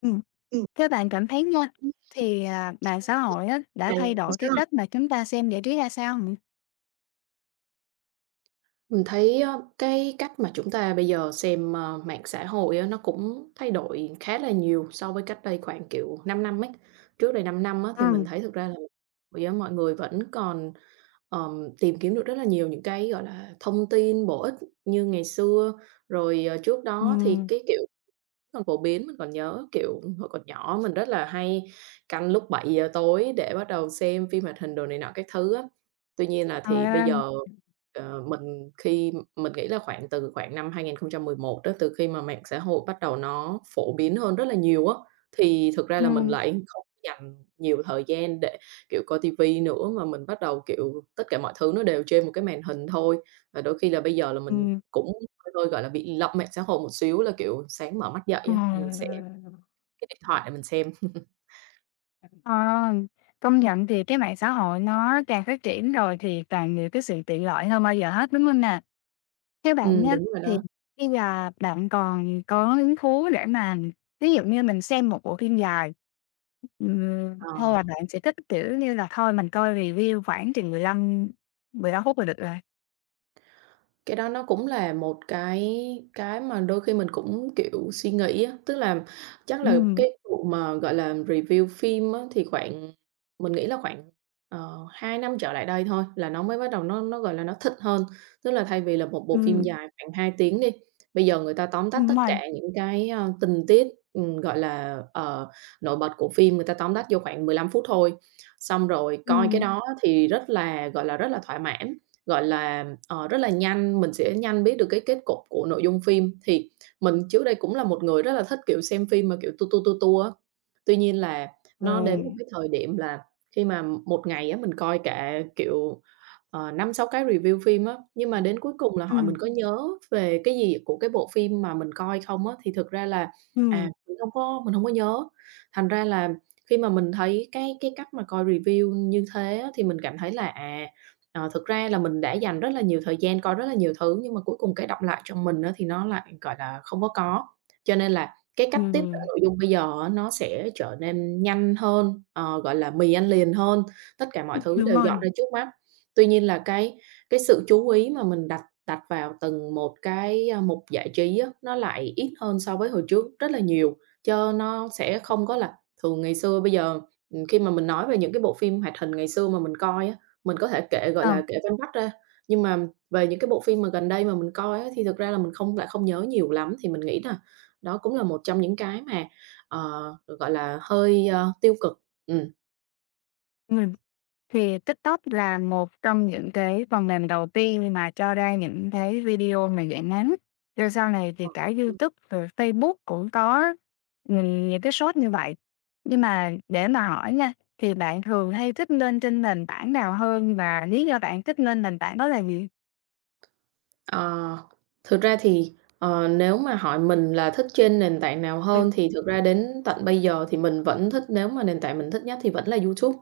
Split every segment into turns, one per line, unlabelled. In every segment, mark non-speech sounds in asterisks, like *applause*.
Ừm, thế bạn cảm thấy nha, thì, à, mạng xã hội á, đã
À,
thay đổi cái cách mà chúng ta xem giải trí ra sao hông?
mình thấy á, cái cách mà chúng ta bây giờ xem, mạng xã hội á, nó cũng thay đổi khá là nhiều so với cách đây khoảng, kiểu, 5 năm ấy. Trước đây 5 năm á, thì mình
Ừm.
thấy thực ra là bây giờ mọi người vẫn còn, tìm kiếm được rất là nhiều những cái, gọi là, thông tin bổ ích như ngày xưa. Rồi, trước đó thì
Ừm.
cái, kiểu, còn phổ biến mình còn nhớ, kiểu, hồi còn nhỏ mình rất là hay canh lúc 7 giờ tối để bắt đầu xem phim hoạt hình đồ này nọ các thứ á. Tuy nhiên là thì bây
Trời.
giờ, ờ, mình khi mình nghĩ là khoảng từ khoảng năm 2011 đó, từ khi mà mạng xã hội bắt đầu nó phổ biến hơn rất là nhiều á, thì thực ra là mình
Ừm.
lại không dành nhiều thời gian để, kiểu, coi ti nữa, mà mình bắt đầu, kiểu, tất cả mọi thứ nó đều trên một cái màn hình thôi. Và đôi khi là bây giờ là mình
Ừm.
cũng hơi hơi, gọi là, bị lậm mạng xã hội một xíu là, kiểu, sáng mở mắt dậy á, mình sẽ
*unintelligible*
cái điện thoại để mình xem.
ờ, công nhận thì cái mạng xã hội nó càng phát triển rồi thì càng nhiều cái sự tiện lợi hơn bao giờ hết, đúng hông nè? Theo bạn nha,
Đúng rồi
thì
đó.
khi là bạn còn có hứng thú để mà ví dụ như mình xem một bộ phim dài,
Ờ.
hay là bạn sẽ thích, kiểu như là, thôi mình coi review khoảng chừng mười lăm phút là được rồi.
Cái đó nó cũng là một cái mà đôi khi mình cũng, kiểu, suy nghĩ á, tức là chắc là
Ừm.
cái vụ mà, gọi là, review phim á, thì khoảng mình nghĩ là khoảng, 2 năm trở lại đây thôi là nó mới bắt đầu nó, gọi là, nó thịnh hơn. Tức là thay vì là một bộ phim
Ừm.
dài khoảng 2 tiếng đi, bây giờ người ta tóm tắt
Đúng
tất
rồi.
cả những cái, tình tiết, gọi là, nổi bật của phim, người ta tóm tắt vô khoảng 15 phút thôi. Xong rồi coi cái
Ừm.
đó thì rất là, gọi là, rất là thỏa mãn. Gọi là, rất là nhanh, mình sẽ nhanh biết được cái kết cục của nội dung phim. Thì mình trước đây cũng là một người rất là thích, kiểu, xem phim mà, kiểu, tu tu tu tu á. Tuy nhiên là
Ừ.
nó đến một cái thời điểm là khi mà một ngày á, mình coi cả, kiểu, 5-6 cái review phim á, nhưng mà đến cuối cùng là hỏi
Ừm.
mình có nhớ về cái gì của cái bộ phim mà mình coi không á, thì thực ra là,
Ừm.
mình không có nhớ. Thành ra là khi mà mình thấy cái cách mà coi review như thế á, thì mình cảm thấy là, à. Ờ, thực ra là mình đã dành rất là nhiều thời gian coi rất là nhiều thứ, nhưng mà cuối cùng cái đọng lại trong mình á thì nó lại, gọi là, không có. Cho nên là cái cách tiếp cận
Ừm.
nội dung bây giờ á nó sẽ trở nên nhanh hơn, gọi là, mì ăn liền hơn, tất cả mọi thứ
Đúng
đều dọn
rồi.
ra trước mắt. Tuy nhiên là cái sự chú ý mà mình đặt đặt vào từng một cái, mục giải trí á, nó lại ít hơn so với hồi trước rất là nhiều, chớ nó sẽ không có là thường ngày xưa bây giờ, khi mà mình nói về những cái bộ phim hoạt hình ngày xưa mà mình coi á, mình có thể kể, gọi
Ờ.
là, kể vắn tắt ra, nhưng mà về những cái bộ phim mà gần đây mà mình coi á, thì thực ra là mình không lại không nhớ nhiều lắm, thì mình nghĩ là đó cũng là một trong những cái mà, ờ, gọi là, hơi, tiêu cực. Ừm.
Ừm. Thì TikTok là một trong những cái phần mềm đầu tiên mà cho ra những cái video mà dạng ngắn. Rồi sau này thì cả YouTube rồi Facebook cũng có những cái short như vậy. Nhưng mà để mà hỏi nha, thì bạn thường hay thích lên trên nền tảng nào hơn và lý do bạn thích lên nền tảng đó là gì?
Ờ, thực ra thì, nếu mà hỏi mình là thích trên nền tảng nào
Ừm.
hơn thì thực ra đến tận bây giờ thì mình vẫn thích nếu mà nền tảng mình thích nhất thì vẫn là YouTube.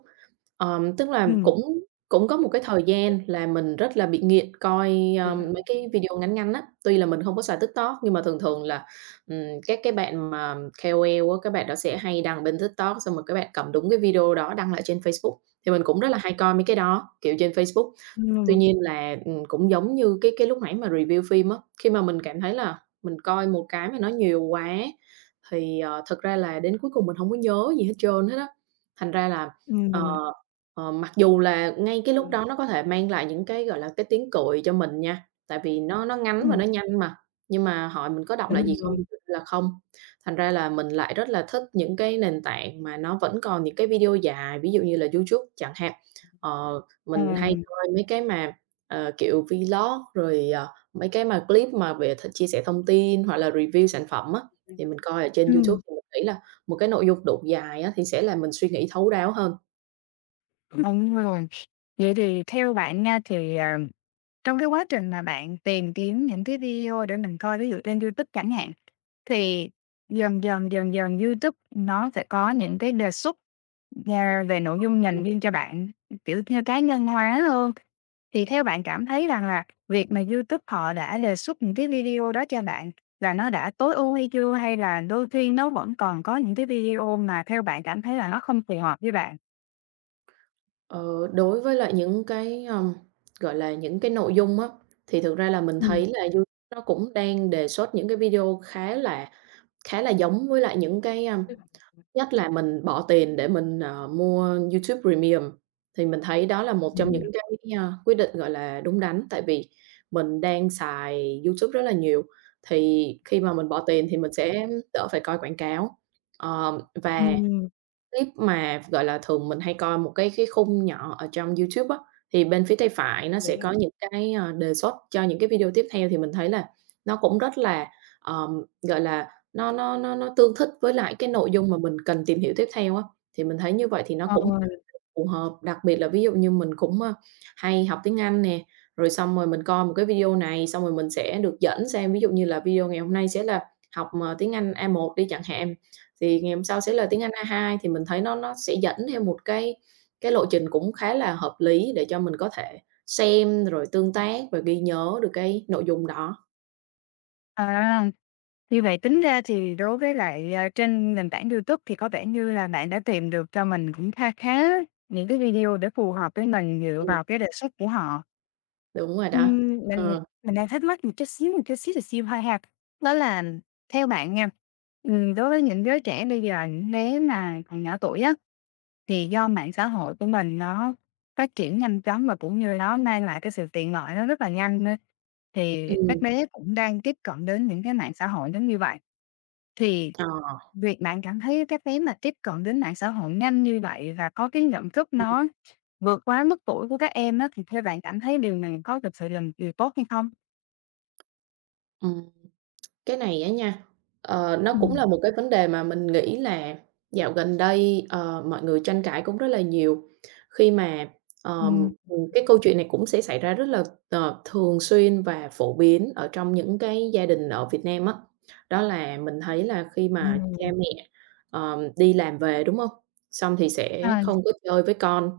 Tức là
Ừm.
cũng cũng có một cái thời gian là mình rất là bị nghiện coi, mấy cái video ngắn ngắn á, tuy là mình không có xài TikTok nhưng mà thường thường là, các cái bạn mà KOL á, các bạn đó sẽ hay đăng bên TikTok xong rồi các bạn cầm đúng cái video đó đăng lại trên Facebook, thì mình cũng rất là hay coi mấy cái đó, kiểu, trên Facebook. Tuy
Ừm.
nhiên là, cũng giống như cái lúc nãy mà review phim á, khi mà mình cảm thấy là mình coi một cái mà nó nhiều quá thì, thực ra là đến cuối cùng mình không có nhớ gì hết trơn hết á. Thành ra là,
Ừm, ừm,
ờ,
ừm.
mặc dù là ngay cái lúc đó nó có thể mang lại những cái, gọi là, cái tiếng cười cho mình nha, tại vì nó ngắn và
Ừm.
nó nhanh mà, nhưng mà hỏi mình có đọc lại
Đúng
gì không
rồi.
thì thực ra là không. Thành ra là mình lại rất là thích những cái nền tảng mà nó vẫn còn những cái video dài, ví dụ như là YouTube chẳng hạn. Ờ,
Ờ.
mình hay rồi mấy cái mà, kiểu, vlog rồi, mấy cái mà clip mà về th chia sẻ thông tin hoặc là review sản phẩm á, thì mình coi ở trên YouTube thì mình nghĩ là một cái nội dung đủ dài á, thì sẽ làm mình suy nghĩ thấu đáo hơn.
Đúng rồi. Vậy thì theo bạn nha thì, à, trong cái quá trình mà bạn tìm kiếm những cái video để mình coi, ví dụ trên YouTube chẳng hạn, thì dần dần YouTube nó sẽ có những cái đề xuất, à, về nội dung dành riêng cho bạn, kiểu như, cá nhân hóa hơn. Thì theo bạn cảm thấy rằng là việc mà YouTube họ đã đề xuất những cái video đó cho bạn là nó đã tối ưu hay chưa? Hay là đôi khi nó vẫn còn có những cái video mà theo bạn cảm thấy là nó không phù hợp với bạn?
Ờ, đối với lại những cái, gọi là, những cái nội dung á, thì thực ra là mình
Ừm.
thấy là YouTube nó cũng đang đề xuất những cái video khá là giống với lại những cái, a.
Ừm.
Nhất là mình bỏ tiền để mình, mua YouTube Premium, thì mình thấy đó là một trong
Ừm.
những cái, a, quyết định, gọi là, đúng đắn, tại vì mình đang xài YouTube rất là nhiều, thì khi mà mình bỏ tiền thì mình sẽ đỡ phải coi quảng cáo. Ờ, và
Ừm.
clip mà, gọi là, thường mình hay coi một cái khung nhỏ ở trong YouTube á, thì bên phía tay phải nó
Đúng
sẽ
rồi.
có những cái, đề xuất cho những cái video tiếp theo thì mình thấy là nó cũng rất là, ờm, gọi là, nó tương thích với lại cái nội dung mà mình cần tìm hiểu tiếp theo á. Thì mình thấy như vậy thì nó
Ờ.
cũng phù hợp, đặc biệt là ví dụ như mình cũng, hay học tiếng Anh nè, rồi xong rồi mình coi một cái video này, xong rồi mình sẽ được dẫn sang, ví dụ như là video ngày hôm nay sẽ là học, tiếng Anh A1 đi chẳng hạn, thì ngày hôm sau sẽ là tiếng Anh A2 thì mình thấy nó sẽ dẫn theo một cái lộ trình cũng khá là hợp lý để cho mình có thể xem rồi tương tác và ghi nhớ được cái nội dung đó.
À, như vậy tính ra thì đối với lại, à, trên nền tảng YouTube thì có vẻ như là bạn đã tìm được cho mình cũng kha khá những cái video để phù hợp với mình dựa
Ừm,
vào cái đề xuất của họ.
đúng rồi đó.
Ừm, mình
Ờ,
mình đang thắc mắc một chút xíu, là xíu thôi ha. Đó là theo bạn nha, đối với những đứa trẻ bây giờ nếu mà còn nhỏ tuổi á, thì do mạng xã hội của mình nó phát triển nhanh chóng và cũng như nó mang lại cái sự tiện lợi nó rất là nhanh nữa, thì các
ừm,
bé cũng đang tiếp cận đến những cái mạng xã hội giống như vậy. Thì
ờ,
việc bạn cảm thấy các bé mà tiếp cận đến mạng xã hội nhanh như vậy và có cái nhận thức
ừm,
nó vượt quá mức tuổi của các em á, thì theo bạn cảm thấy điều này có thực sự là một điều tốt hay không?
ừm. Cái này á nha, nó cũng
Ừm,
là một cái vấn đề mà mình nghĩ là dạo gần đây, mọi người tranh cãi cũng rất là nhiều. Khi mà, ờm,
ừm.
cái câu chuyện này cũng sẽ xảy ra rất là, thường xuyên và phổ biến ở trong những cái gia đình ở Việt Nam á. Đó là mình thấy là khi mà cha
Ừm.
mẹ, đi làm về, đúng không? Xong thì sẽ
À,
không có chơi với con,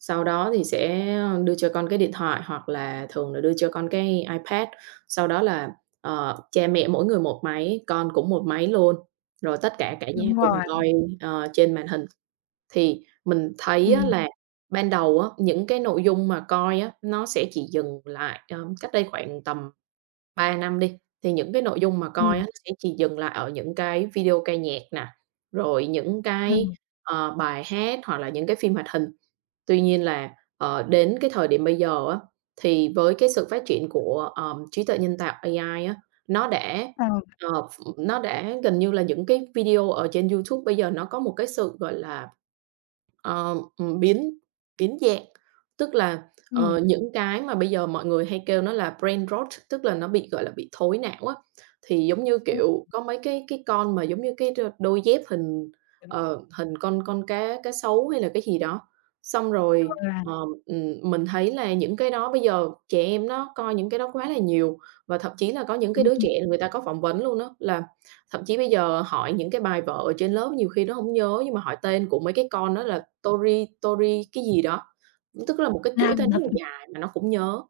sau đó thì sẽ đưa cho con cái điện thoại hoặc là thường là đưa cho con cái iPad, sau đó là ờ, cha mẹ mỗi người một máy, con cũng một máy luôn, rồi tất cả cả nhà
đúng
cùng
rồi,
coi, trên màn hình. Thì mình thấy á
ừm,
là ban đầu á, những cái nội dung mà coi á, nó sẽ chỉ dừng lại, cách đây khoảng tầm 3 năm đi, thì những cái nội dung mà coi
ừm,
á nó sẽ chỉ dừng lại ở những cái video ca nhạc nè, rồi những cái,
ừm,
bài hát hoặc là những cái phim hoạt hình. Tuy nhiên là, đến cái thời điểm bây giờ á, thì với cái sự phát triển của, trí tuệ nhân tạo AI á, nó đã,
ờ,
ờ, ph nó đã gần như là những cái video ở trên YouTube bây giờ nó có một cái sự, gọi là, biến biến dạng. Tức là
ừm.
ờ, những cái mà bây giờ mọi người hay kêu nó là brain rot, tức là nó bị, gọi là, bị thối não á, thì giống như, kiểu, có mấy cái con mà giống như cái đôi đôi dép hình, hình con cá cá sấu hay là cái gì đó. Xong
Ờ,
rồi,
là
ờ, mình thấy là những cái đó bây giờ trẻ em nó coi những cái đó quá là nhiều, và thậm chí là có những cái
đúng,
đứa trẻ người ta có phỏng vấn luôn đó là thậm chí bây giờ hỏi những cái bài vở ở trên lớp nhiều khi nó không nhớ, nhưng mà hỏi tên của mấy cái con đó là Tori Tori cái gì đó. Tức là một cái chuỗi tên
nam
rất
thật.
là dài mà nó cũng nhớ.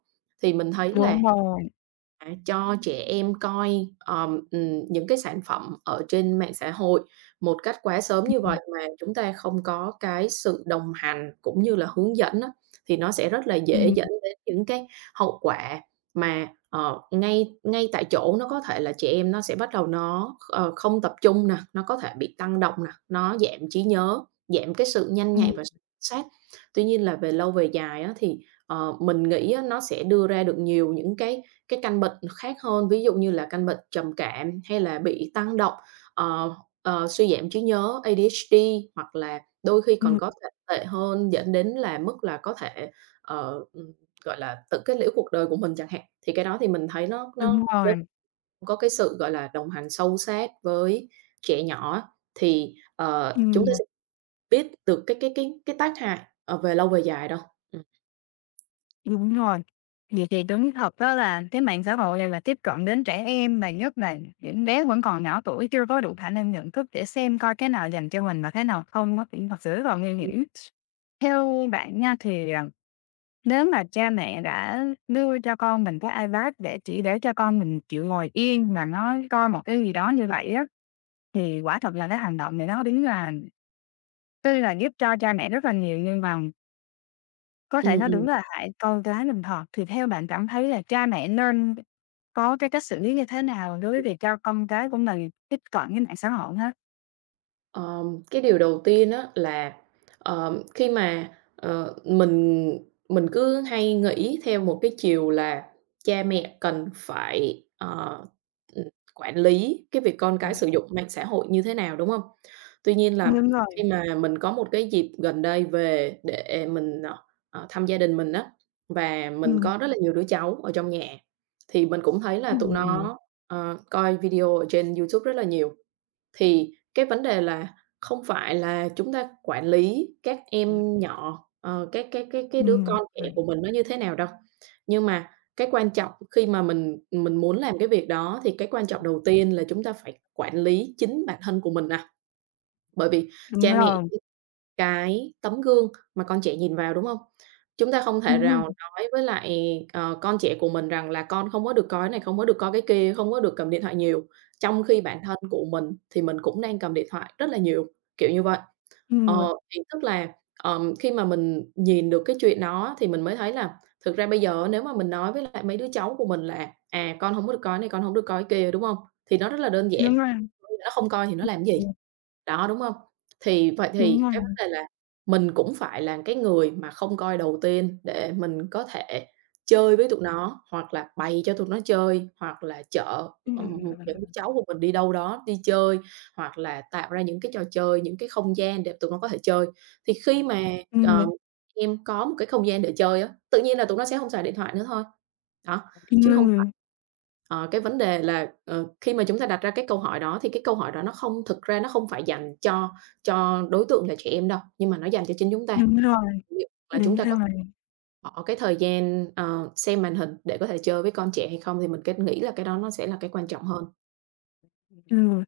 Thì mình thấy là,
Đúng rồi.
à, cho trẻ em coi những cái sản phẩm ở trên mạng xã hội một cách quá sớm như
Ừm,
vậy mà chúng ta không có cái sự đồng hành cũng như là hướng dẫn á, thì nó sẽ rất là dễ
ừm,
dẫn đến những cái hậu quả mà, ngay ngay tại chỗ nó có thể là trẻ em nó sẽ bắt đầu nó không tập trung nè, nó có thể bị tăng động nè, nó giảm trí nhớ, giảm cái sự nhanh
ừm,
nhạy và sự sát. Tuy nhiên là về lâu về dài á, thì, mình nghĩ á, nó sẽ đưa ra được nhiều những cái căn bệnh khác hơn, ví dụ như là căn bệnh trầm cảm hay là bị tăng động, ờ, suy giảm trí nhớ, ADHD, hoặc là đôi khi còn
ừm,
có thể tệ hơn dẫn đến là mức là có thể, ờ, ừm, gọi là, tự kết liễu cuộc đời của mình chẳng hạn. Thì cái đó thì mình thấy nó
đúng
nó nếu
rồi,
có cái sự, gọi là, đồng hành sâu sát với trẻ nhỏ á, thì, chúng ta
ừm.
sẽ biết được cái tác hại, về lâu về dài đâu. Ừm,
Đúng rồi. Vậy thì đúng thật đó là cái mạng xã hội này là tiếp cận đến trẻ em mà nhất là những bé vẫn còn nhỏ tuổi chưa có đủ khả năng nhận thức để xem coi cái nào dành cho mình và cái nào không á, thì thật sự rất là nguy hiểm. Theo bạn nha thì, à, nếu mà cha mẹ đã đưa cho con mình cái iPad để chỉ để cho con mình chịu ngồi yên mà nó coi một cái gì đó như vậy á, thì quả thật là cái hành động này nó đúng là tuy là giúp cho cha mẹ rất là nhiều nhưng mà có thể
ừm,
nó đúng
ừm.
là hại con cái mình thật, thì theo bạn cảm thấy là cha mẹ nên có cái cách xử lý như thế nào đối với việc cho con cái của mình tiếp cận với mạng xã hội ha?
Cái điều đầu tiên á là, khi mà, mình cứ hay nghĩ theo một cái chiều là cha mẹ cần phải, ừm, quản lý cái việc con cái
Ừm,
sử dụng mạng xã hội như thế nào, đúng không? Tuy nhiên là
Đúng
khi
rồi,
mà mình có một cái dịp gần đây về để mình, thăm gia đình mình á, và mình
ừm,
có rất là nhiều đứa cháu ở trong nhà, thì mình cũng thấy là
ừm,
tụi
ừm,
nó, coi video ở trên YouTube rất là nhiều. Thì cái vấn đề là không phải là chúng ta quản lý các
ừm,
em nhỏ, cái đứa
ừm.
con trẻ
Ừm.
của mình nó như thế nào đâu. Nhưng mà cái quan trọng khi mà mình muốn làm cái việc đó thì cái quan trọng đầu tiên là chúng ta phải quản lý chính bản thân của mình nè. Bởi vì
Đúng
cha mẹ
rồi,
cái tấm gương mà con trẻ nhìn vào, đúng không? Chúng ta không thể
ừm, ừm,
rào nói với lại, con trẻ của mình rằng là "Con không có được coi cái này, không có được coi cái kia, không có được cầm điện thoại nhiều." Trong khi bản thân của mình thì mình cũng đang cầm điện thoại rất là nhiều, kiểu như vậy. Ờ, thì tức là, khi mà mình nhìn được cái chuyện đó thì mình mới thấy là thực ra bây giờ nếu mà mình nói với lại mấy đứa cháu của mình là "À, con không có được coi cái này, con hổng được coi cái kia", đúng không? Thì nó rất là đơn giản,
đúng rồi.
nó không coi thì nó làm cái
Ừm.
gì? Đó, đúng hông? Thì vậy
Đúng
thì
rồi.
cái vấn đề là mình cũng phải là cái người mà không coi đầu tiên để mình có thể chơi với tụi nó, hoặc là bày cho tụi nó chơi, hoặc là chở,
Ừm.
những đứa cháu của mình đi đâu đó đi chơi, hoặc là tạo ra những cái trò chơi, những cái không gian để tụi nó có thể chơi. Thì khi mà,
Ừm, đúng
ờ,
rồi,
em có một cái không gian để chơi á, tự nhiên là tụi nó sẽ hông xài điện thoại nữa thôi. Đó.
đúng
Chứ
rồi.
không phải,
Ừm.
cái vấn đề là, khi mà chúng ta đặt ra cái câu hỏi đó thì cái câu hỏi đó nó không thực ra nó không phải dành cho đối tượng là trẻ em đâu, nhưng mà nó dành cho chính chúng ta. Liệu là chúng ta có bỏ cái thời gian, xem màn hình để có thể chơi với con trẻ hay không thì mình kết nghĩ là cái đó nó sẽ là cái quan trọng hơn.
Ừm.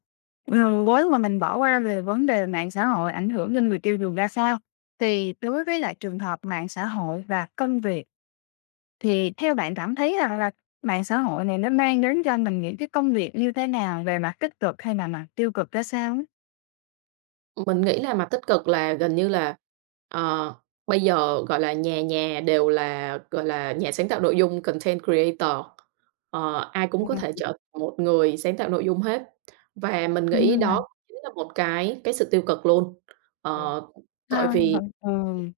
Nếu mà mình bỏ qua về vấn đề mạng xã hội ảnh hưởng lên người tiêu dùng ra sao, thì đối với lại trường hợp mạng xã hội và công việc thì theo bạn cảm thấy rằng là mạng xã hội này nó mang đến cho mình những cái công việc như thế nào, về mặt tích cực hay là mặt tiêu cực ra sao á?
Mình nghĩ là mặt tích cực là gần như là, ờ, bây giờ, gọi là, nhà nhà đều là, gọi là, nhà sáng tạo nội dung, content creator, ai cũng có thể
À.
trở thành một người sáng tạo nội dung hết. Và mình nghĩ
Là
đó chính là một cái sự tiêu cực luôn.
ừ.
Ờ, Bởi vì
Vẫn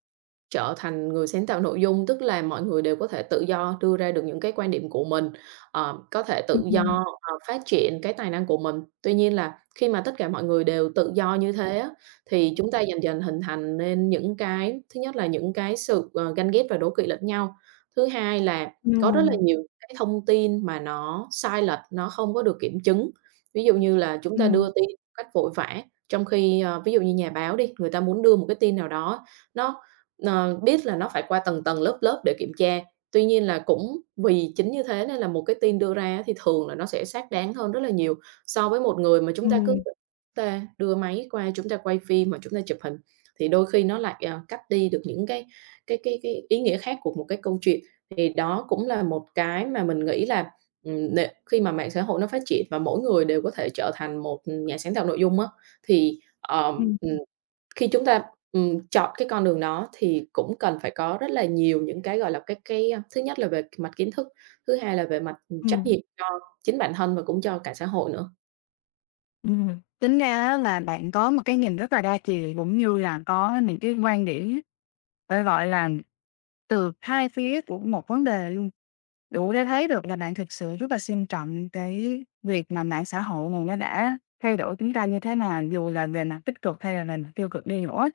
trở thành người sáng tạo nội dung, tức là mọi người đều có thể tự do đưa ra được những cái quan điểm của mình, có thể tự do,
ừm.
phát triển cái tài năng của mình. Tuy nhiên là khi mà tất cả mọi người đều tự do như thế á, thì chúng ta dần dần hình thành nên những cái, thứ nhất là những cái sự, ganh ghét và đố kỵ lẫn nhau. Thứ hai là có rất là
Ừm,
nhiều cái thông tin mà nó sai lệch, nó không có được kiểm chứng. Ví dụ như là chúng ta
ừm,
đưa tin một cách vội vã, trong khi, ví dụ như nhà báo đi, người ta muốn đưa một cái tin nào đó nó, ờ, biết là nó phải qua tầng tầng, lớp lớp để kiểm tra. Tuy nhiên là cũng vì chính như thế nên là một cái tin đưa ra á thì thường là nó sẽ xác đáng hơn rất là nhiều so với một người mà chúng ta cứ
ừm,
*laughs* ta đưa máy qua, chúng ta quay phim hoặc chúng ta chụp hình, thì đôi khi nó lại, cắt đi được những cái ý nghĩa khác của một cái câu chuyện. Thì đó cũng là một cái mà mình nghĩ là, nệ khi mà mạng xã hội nó phát triển và mỗi người đều có thể trở thành một nhà sáng tạo nội dung á, thì,
ừm,
khi chúng ta, chọn cái con đường đó thì cũng cần phải có rất là nhiều những cái, gọi là, thứ nhất là về mặt kiến thức, thứ hai là về mặt trách
ừm,
nhiệm cho chính bản thân và cũng cho cả xã hội nữa.
Tính ra á là bạn có một cái nhìn rất là đa chiều, cũng như là có những cái quan điểm phải gọi là từ hai phía của một vấn đề luôn. Đủ để thấy được là bạn thực sự rất là xem trọng cái việc mà mạng xã hội này nó đã thay đổi chúng ta như thế nào, dù là về mặt tích cực hay là về mặt tiêu cực đi nữa.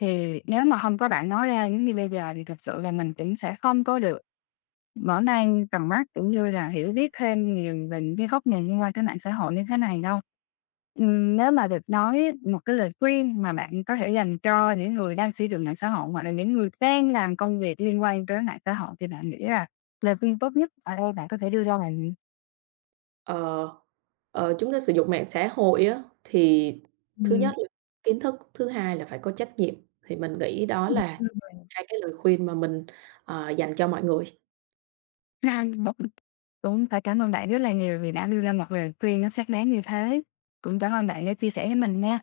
Thì nếu mà không có bạn nói ra những như bây giờ thì thật sự là mình cũng sẽ không có được mở mang tầm mắt, cũng như là hiểu biết thêm nhiều về những cái góc nhìn liên quan tới mạng xã hội như thế này đâu. Nếu mà được nói một cái lời khuyên mà bạn có thể dành cho những người đang sử dụng mạng xã hội, hoặc là những người đang làm công việc liên quan tới mạng xã hội thì bạn nghĩ là lời khuyên tốt nhất ở đây bạn có thể đưa ra là, gì?
Ờ, Chúng ta sử dụng mạng xã hội á, thì thứ
Ừm.
nhất là kiến thức, thứ hai là phải có trách nhiệm, thì mình nghĩ đó
Ừm.
là hai cái lời khuyên mà mình, dành cho mọi người.
Nào, cũng phải cảm ơn bạn rất là nhiều vì đã đưa ra một lời khuyên nó xác đáng như thế. Cũng cảm ơn bạn đã chia sẻ với mình nha.